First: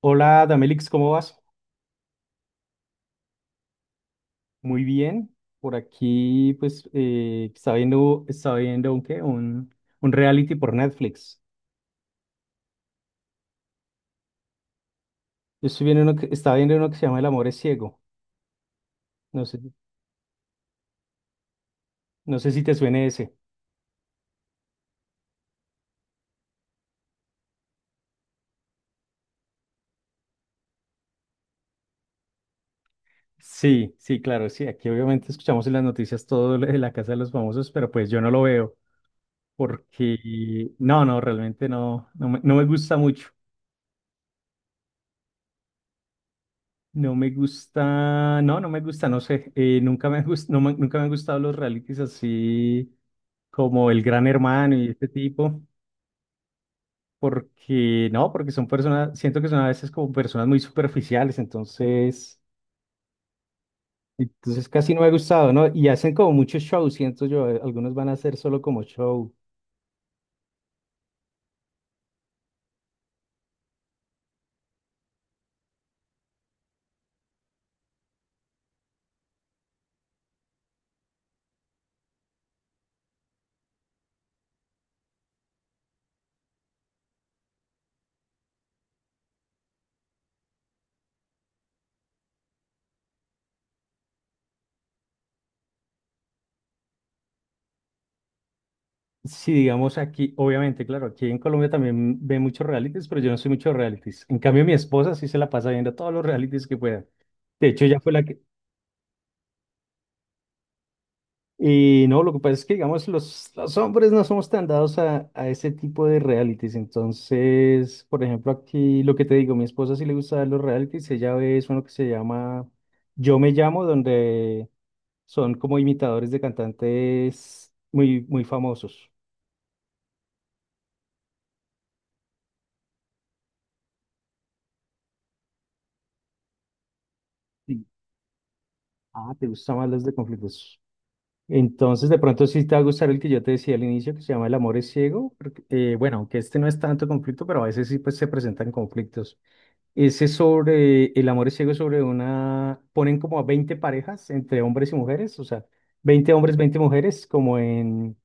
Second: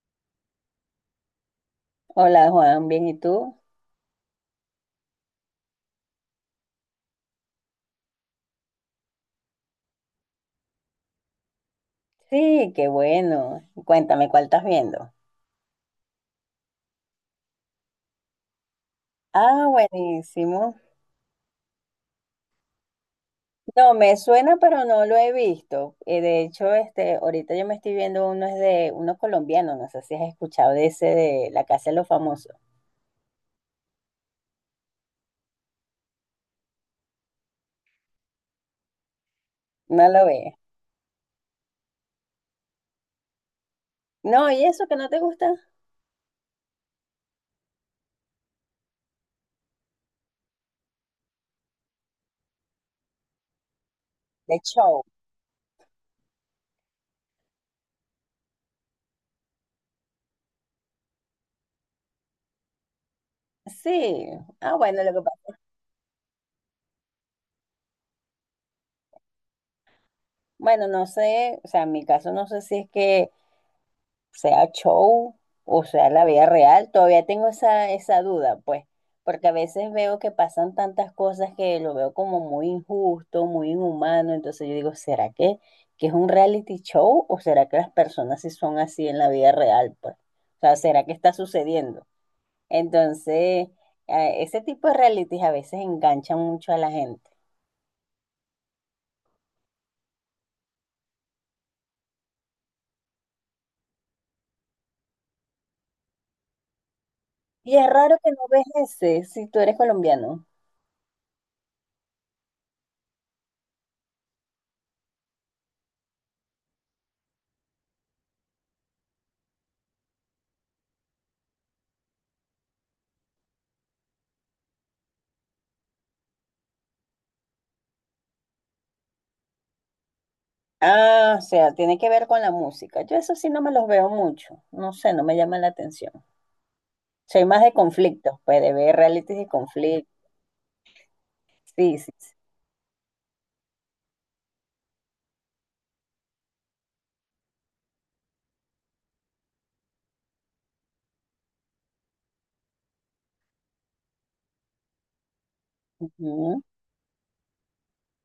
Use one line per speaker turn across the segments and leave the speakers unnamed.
Hola, Damelix, ¿cómo vas?
Hola Juan, bien, ¿y tú?
Muy bien. Por aquí, pues, estaba viendo un, ¿qué? Un reality por Netflix.
Sí, qué bueno. Cuéntame, ¿cuál estás viendo?
Yo estoy viendo uno estaba viendo uno que se llama El amor es ciego. No sé,
Ah, buenísimo.
no sé si te suene ese.
No, me suena, pero no lo he visto. De hecho, este, ahorita yo me estoy viendo uno es de uno colombiano, no sé si has escuchado de ese de La Casa de los Famosos.
Sí, sí, claro, sí. Aquí obviamente escuchamos en las noticias todo lo de la Casa de los Famosos, pero pues yo no lo veo
No lo ves.
porque, no, no, realmente no, no me gusta mucho.
No, ¿y eso que no te gusta?
No me gusta, no, no me gusta, no sé. Nunca me gust, nunca me han gustado los realities así como el gran
De
hermano y
show.
este tipo, porque no, porque son personas, siento que son a veces como personas muy superficiales, entonces,
Sí.
entonces
Ah,
casi no
bueno,
me ha
lo que
gustado,
pasa.
¿no? Y hacen como muchos shows, siento yo, algunos van a hacer solo como show.
Bueno, no sé, o sea, en mi caso no sé si es que sea show o sea la vida real, todavía tengo esa duda, pues, porque a veces veo que pasan tantas cosas que lo veo como muy injusto, muy inhumano, entonces yo digo, ¿que es un reality show o será que las personas sí son así en la vida real, pues? O sea, ¿será que está sucediendo? Entonces, ese tipo de realities a veces enganchan mucho a la gente.
Sí, digamos aquí, obviamente, claro, aquí en Colombia también ve muchos realities, pero yo no soy mucho de realities. En cambio, mi esposa sí se la pasa viendo todos los realities que pueda. De
Y
hecho,
es
ya fue
raro
la
que no
que,
ves ese si tú eres colombiano.
y no, lo que pasa es que, digamos, los hombres no somos tan dados a ese tipo de realities. Entonces, por ejemplo, aquí lo que te digo, mi esposa sí le gusta ver los realities. Ella ve es uno que se llama Yo me llamo, donde son como imitadores de cantantes muy, muy famosos.
Ah, o sea, tiene que ver con la música. Yo eso sí no me los veo mucho. No sé, no me llama la atención. Soy más de
Sí.
conflictos, pues de ver
Ah,
realities
te
de
gustan más los
conflictos.
de conflictos.
Sí,
Entonces,
sí,
de
sí.
pronto sí te va a gustar el que yo te decía al inicio, que se llama El amor es ciego. Porque, bueno, aunque este no es tanto conflicto, pero a veces sí pues, se presentan conflictos. Ese es sobre el amor es ciego, es sobre una. Ponen como a 20 parejas entre hombres y mujeres, o sea, 20 hombres,
Ujú.
20 mujeres, como en,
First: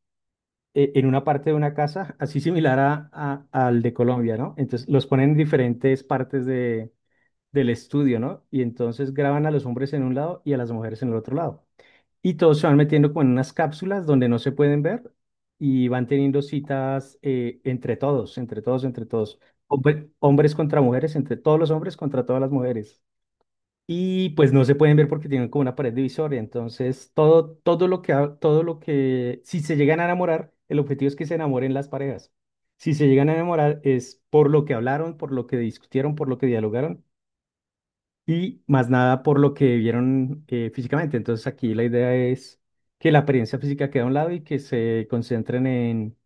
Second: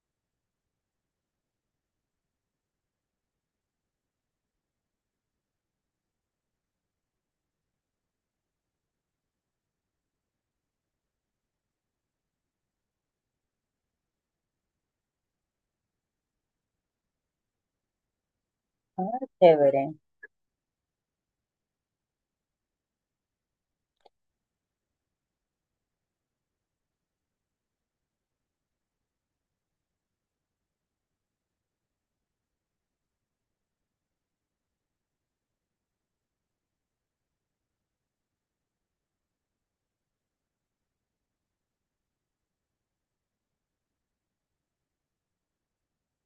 en una parte de una casa, así similar a, al de Colombia, ¿no? Entonces los ponen en diferentes partes de, del estudio, ¿no? Y entonces graban a los hombres en un lado y a las mujeres en el otro lado. Y todos se van metiendo como en unas cápsulas donde no se pueden ver y van teniendo citas entre todos, entre todos, entre
Ah,
todos.
chévere.
Hombres contra mujeres, entre todos los hombres contra todas las mujeres. Y pues no se pueden ver porque tienen como una pared divisoria. Entonces, todo, todo lo que, si se llegan a enamorar, el objetivo es que se enamoren las parejas. Si se llegan a enamorar es por lo que hablaron, por lo que discutieron, por lo que dialogaron y más nada por lo que vieron físicamente. Entonces aquí la idea es que la apariencia física quede a un lado y que se concentren en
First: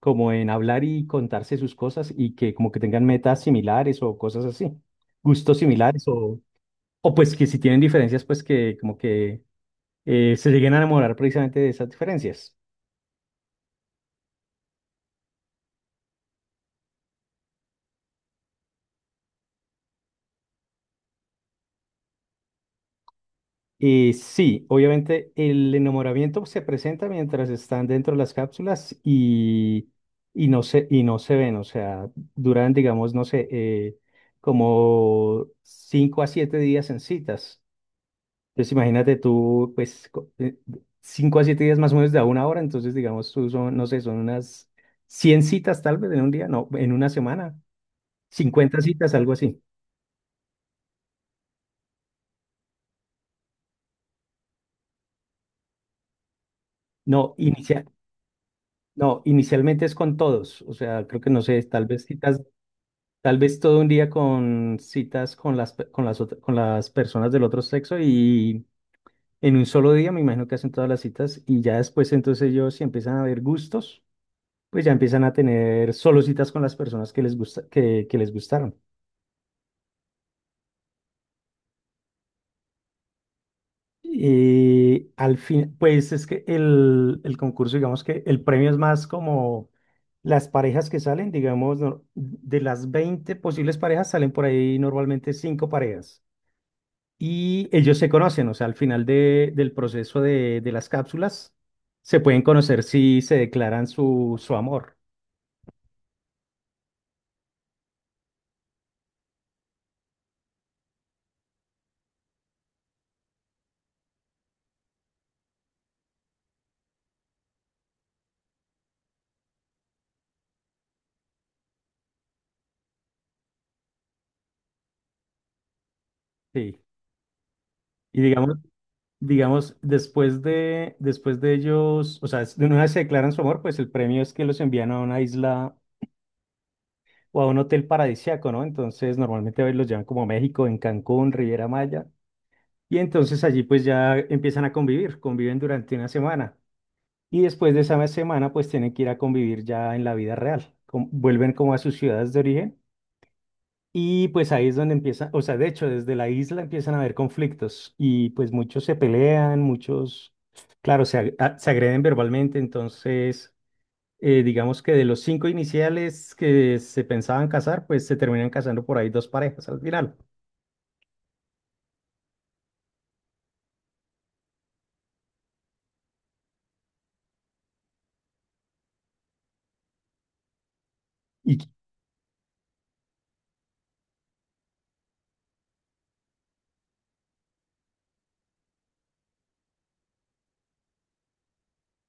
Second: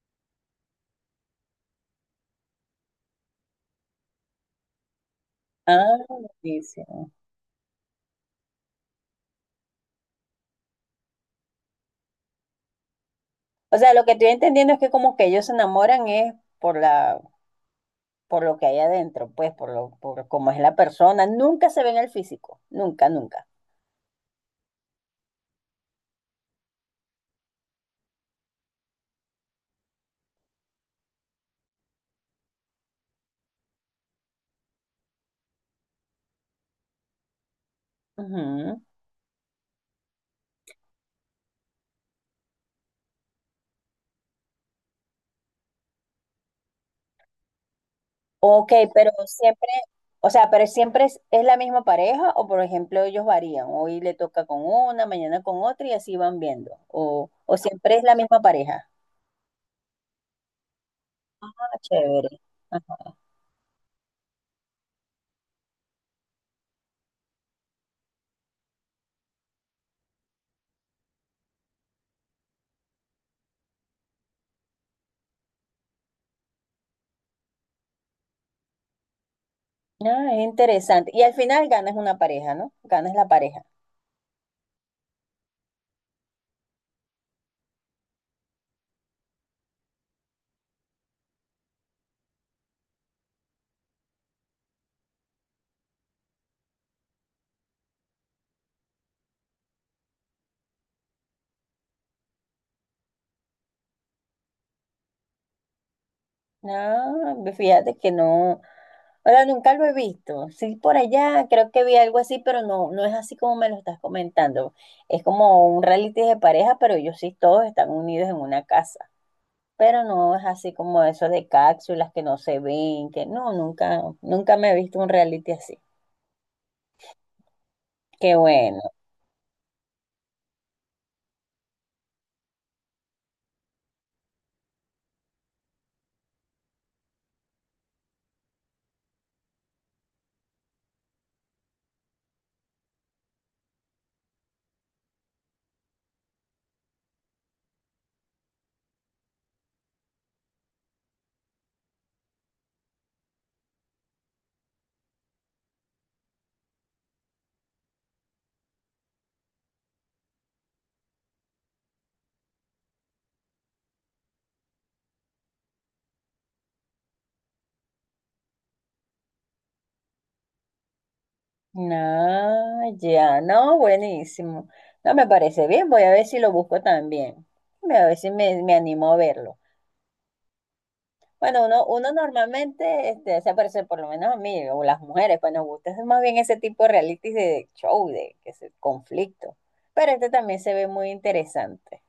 como en hablar y contarse sus cosas y que como que tengan metas similares o cosas así, gustos
Ah,
similares
buenísimo.
o pues que si tienen diferencias pues que como que se lleguen a enamorar precisamente de esas diferencias.
O sea, lo que estoy entendiendo es que como que ellos se enamoran es por la, por lo que hay adentro, pues, por cómo es la persona. Nunca se ven el físico. Nunca, nunca.
Sí, obviamente el enamoramiento se presenta mientras están dentro de las cápsulas y no se ven, o sea, duran, digamos, no sé, como 5 a 7 días en citas. Entonces
Ujú.
imagínate tú, pues, cinco a siete días más o menos de a una hora, entonces digamos, tú son, no sé, son unas 100 citas tal vez en un día, no, en una semana,
Ok,
50 citas, algo así.
o sea, pero siempre es la misma pareja o por ejemplo ellos varían, hoy le toca con una, mañana con otra y así van viendo,
No,
o
inicial.
siempre es la misma pareja.
No, inicialmente es con todos, o sea, creo que no
Ah,
sé, tal vez
chévere.
citas. Tal vez todo un día con citas con las, con las personas del otro sexo y en un solo día me imagino que hacen todas las citas y ya después entonces ellos si empiezan a ver gustos, pues ya empiezan a tener solo citas con las personas que les gusta, que les gustaron.
Ah, es interesante. Y al final ganas una pareja, ¿no? Ganas la pareja.
Y al fin, pues es que el concurso, digamos que el premio es más como las parejas que salen, digamos, de las 20 posibles parejas salen por ahí normalmente cinco parejas. Y ellos se conocen, o sea, al final del proceso de las cápsulas, se pueden conocer si se declaran su amor.
Ah, fíjate que no. Ahora, nunca lo he visto. Sí, por allá creo que vi algo así, pero no, no es así como me lo estás comentando. Es como un reality de pareja, pero ellos sí todos están unidos en una casa. Pero no es así como eso de cápsulas que no se ven, que no, nunca, nunca me he visto un reality así.
Sí. Y
Qué
digamos,
bueno.
digamos, después de ellos, o sea, de una vez se declaran su amor, pues el premio es que los envían a una isla o a un hotel paradisíaco, ¿no? Entonces, normalmente a veces los llevan como a México, en Cancún, Riviera Maya. Y entonces allí pues ya empiezan a convivir, conviven durante una semana. Y después de esa semana, pues tienen que ir a convivir ya en la vida real. Vuelven como a sus ciudades de origen. Y pues ahí es donde empiezan, o sea, de hecho, desde la isla empiezan a haber conflictos. Y pues muchos se pelean, muchos, claro, se agreden verbalmente. Entonces, digamos que de los cinco iniciales que se pensaban casar, pues se terminan casando por ahí dos parejas al final.
No, ya, no, buenísimo. No me parece bien, voy a ver si lo busco también. Voy a ver si me animo a verlo. Bueno, uno normalmente este, se aparece, por lo menos a mí, o las mujeres, pues nos gusta es más bien ese tipo de reality de show, de conflicto. Pero este también se ve muy interesante.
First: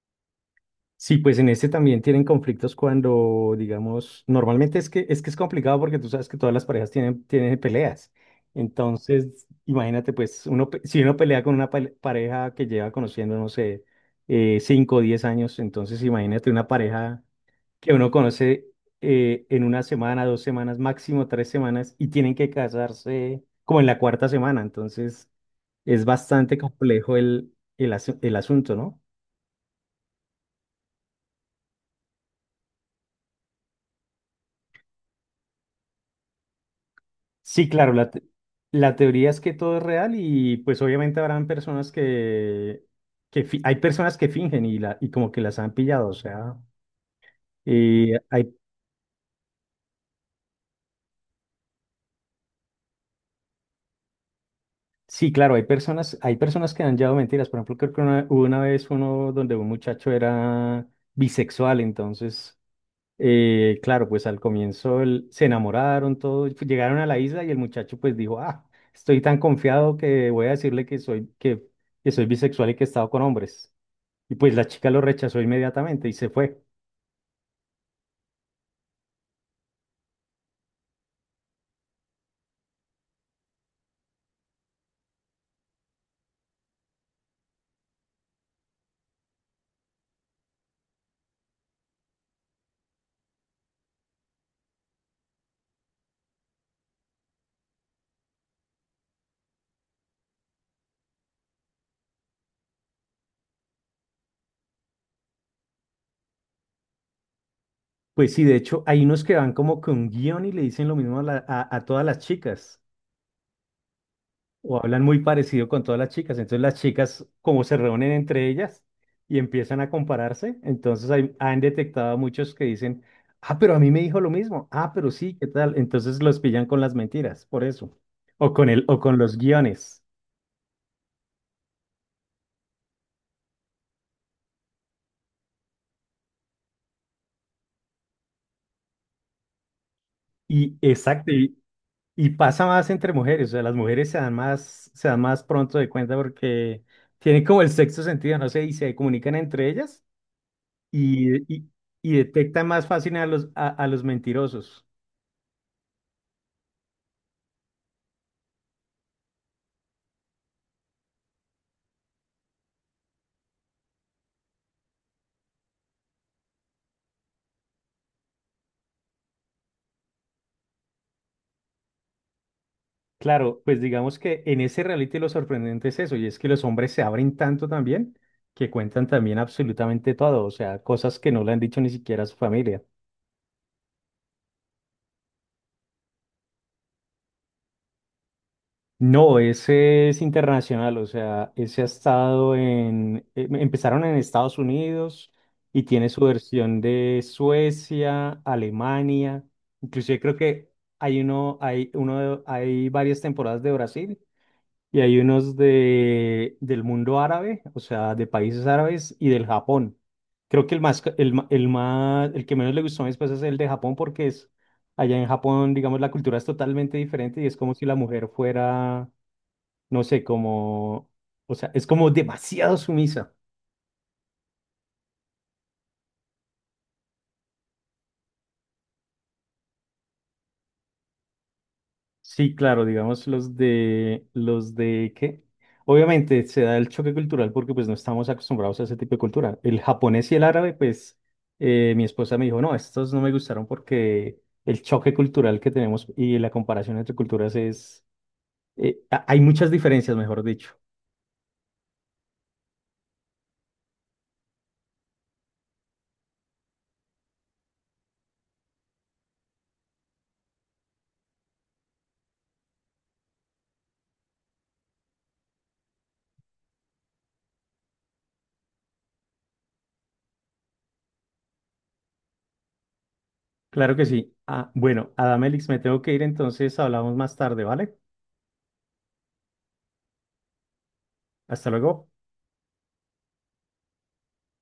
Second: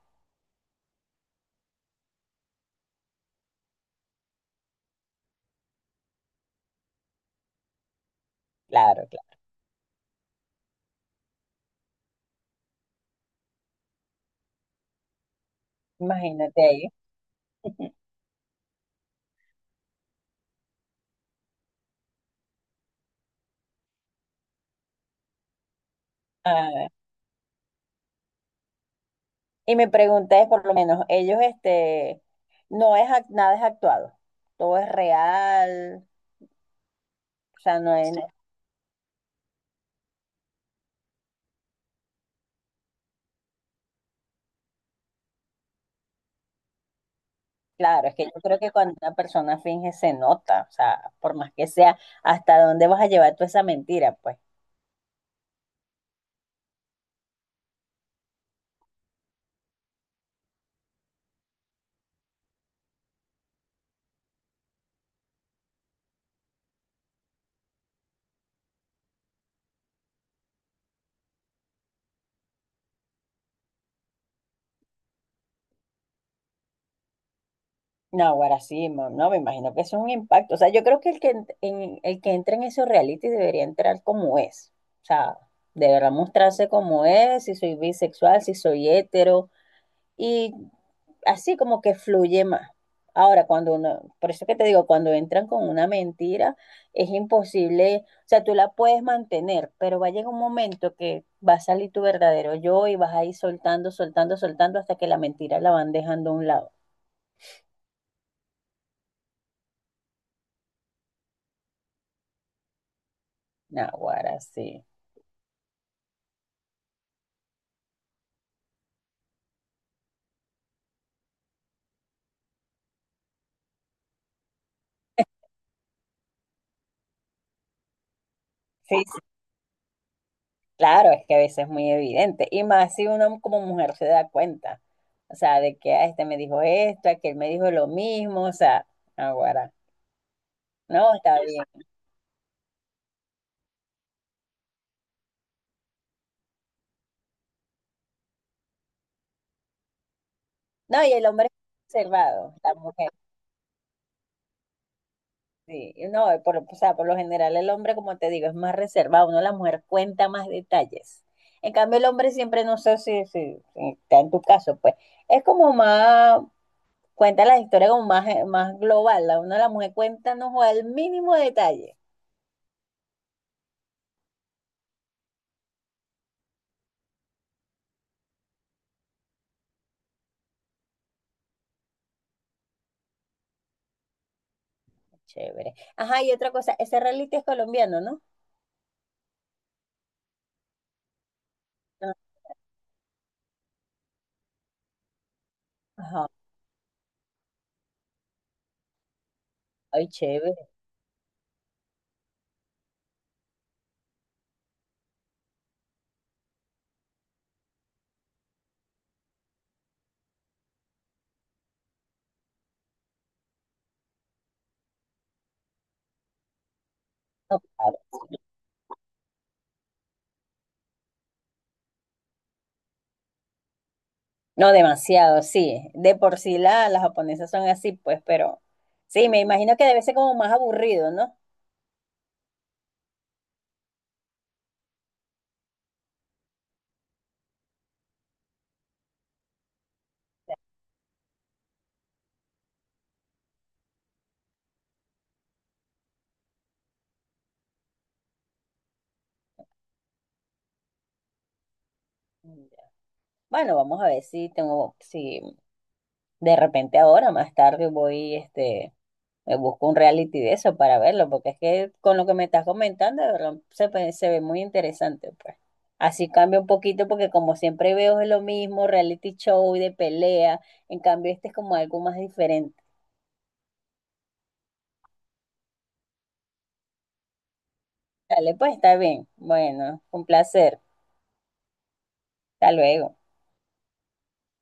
Sí, pues en este también tienen conflictos cuando, digamos, normalmente es que es que es complicado porque tú sabes que todas las parejas tienen, tienen peleas.
Claro, claro.
Entonces, imagínate, pues, uno, si uno pelea con una pareja que lleva conociendo, no sé, 5 o 10 años, entonces imagínate
Imagínate
una
ahí.
pareja que uno conoce en una semana, dos semanas, máximo tres semanas, y tienen que casarse como en la cuarta semana. Entonces, es bastante
Ah,
complejo el asunto, ¿no?
y me pregunté, por lo menos, ellos, este, nada es actuado, todo es real, o
Sí,
sea,
claro,
no
la,
es,
la teoría es que todo es real y pues obviamente habrán personas que, hay personas que fingen y como que las han pillado, o sea,
claro,
y
es que yo
hay,
creo que cuando una persona finge se nota, o sea, por más que sea, ¿hasta dónde vas a llevar tú esa mentira? Pues,
sí, claro, hay personas que han llevado mentiras, por ejemplo, creo que una, hubo una vez uno donde un muchacho era bisexual, entonces, claro, pues al comienzo se enamoraron, todo, y llegaron a la isla y el muchacho pues dijo, ah, estoy tan confiado que voy a decirle que soy bisexual y que he estado con hombres. Y pues la chica lo rechazó inmediatamente y se fue.
no, ahora sí, no, me imagino que eso es un impacto. O sea, yo creo que el que entra en esos reality debería entrar como es, o sea, deberá mostrarse como es, si soy bisexual, si soy hetero, y así como que fluye más. Ahora, cuando uno, por eso que te digo, cuando entran con una mentira, es imposible, o sea, tú la puedes mantener, pero va a llegar un momento que va a salir tu verdadero yo y vas a ir soltando, soltando, soltando hasta que la mentira la van dejando a un lado.
Pues sí, de hecho, hay unos que van como con guión y le dicen lo mismo a, a todas las chicas,
Naguará,
o
sí.
hablan muy parecido con todas las chicas. Entonces las chicas como se reúnen entre ellas y empiezan a compararse, entonces han detectado a muchos que dicen, ah, pero a mí me dijo lo mismo, ah, pero sí, ¿qué tal? Entonces los pillan con las mentiras, por eso,
Sí,
o con
sí,
los guiones.
claro, es que a veces es muy evidente. Y más si uno como mujer se da cuenta, o sea, de que ah, este me dijo esto, aquel me dijo lo mismo, o sea, naguará.
Y
No,
exacto,
está bien.
y pasa más entre mujeres, o sea, las mujeres se dan más pronto de cuenta porque tienen como el sexto sentido, no sé, y se comunican entre ellas
No, y el
y,
hombre
y,
es
y
reservado,
detectan
la
más
mujer,
fácil a los mentirosos.
sí. No, por, o sea, por lo general el hombre, como te digo, es más reservado, uno la mujer cuenta más detalles. En cambio, el hombre siempre, no sé si, si- si está en tu caso, pues, es como más, cuenta la historia como más, más global, la una la mujer cuenta, no juega el mínimo detalle.
Claro, pues digamos que en ese reality lo sorprendente es eso, y es que los hombres se abren tanto también que cuentan también absolutamente todo, o sea, cosas que no le han dicho ni siquiera a su familia.
Chévere. Ajá, y otra cosa, ese reality es colombiano, ¿no?
No, ese es internacional, o sea, ese ha
Ah,
estado en, empezaron en Estados Unidos y tiene su
ajá,
versión de Suecia, Alemania,
ay,
inclusive creo
chévere.
que hay uno, hay uno, hay varias temporadas de Brasil y hay unos de, del mundo árabe, o sea, de países árabes y del Japón. Creo que el más, el más, el que menos le gustó a mis pues es el de Japón porque es, allá en Japón, digamos, la cultura es totalmente diferente y es
No,
como si la mujer fuera no sé, como, o sea, es como demasiado sumisa.
no demasiado, sí. De por sí las japonesas son así, pues, pero sí, me imagino que debe ser como más aburrido, ¿no?
Sí, claro, digamos obviamente se da el choque cultural porque pues no estamos acostumbrados a ese tipo de cultura. El japonés y el árabe, pues mi esposa me dijo, no, estos no me gustaron porque el choque cultural que tenemos y la comparación entre culturas es, hay muchas diferencias, mejor dicho.
Bueno, vamos a ver si tengo, si de repente ahora, más tarde voy, este, me busco un reality de eso para verlo, porque es que con lo que me estás comentando, de verdad, se ve muy interesante, pues. Así cambia un poquito, porque como siempre veo es lo mismo, reality show de pelea, en cambio este es como algo más diferente.
Claro que sí. Ah, bueno, Adamelix, me tengo que ir, entonces hablamos más tarde, ¿vale?
Dale, pues está bien. Bueno, un placer.
Hasta luego.
Hasta luego.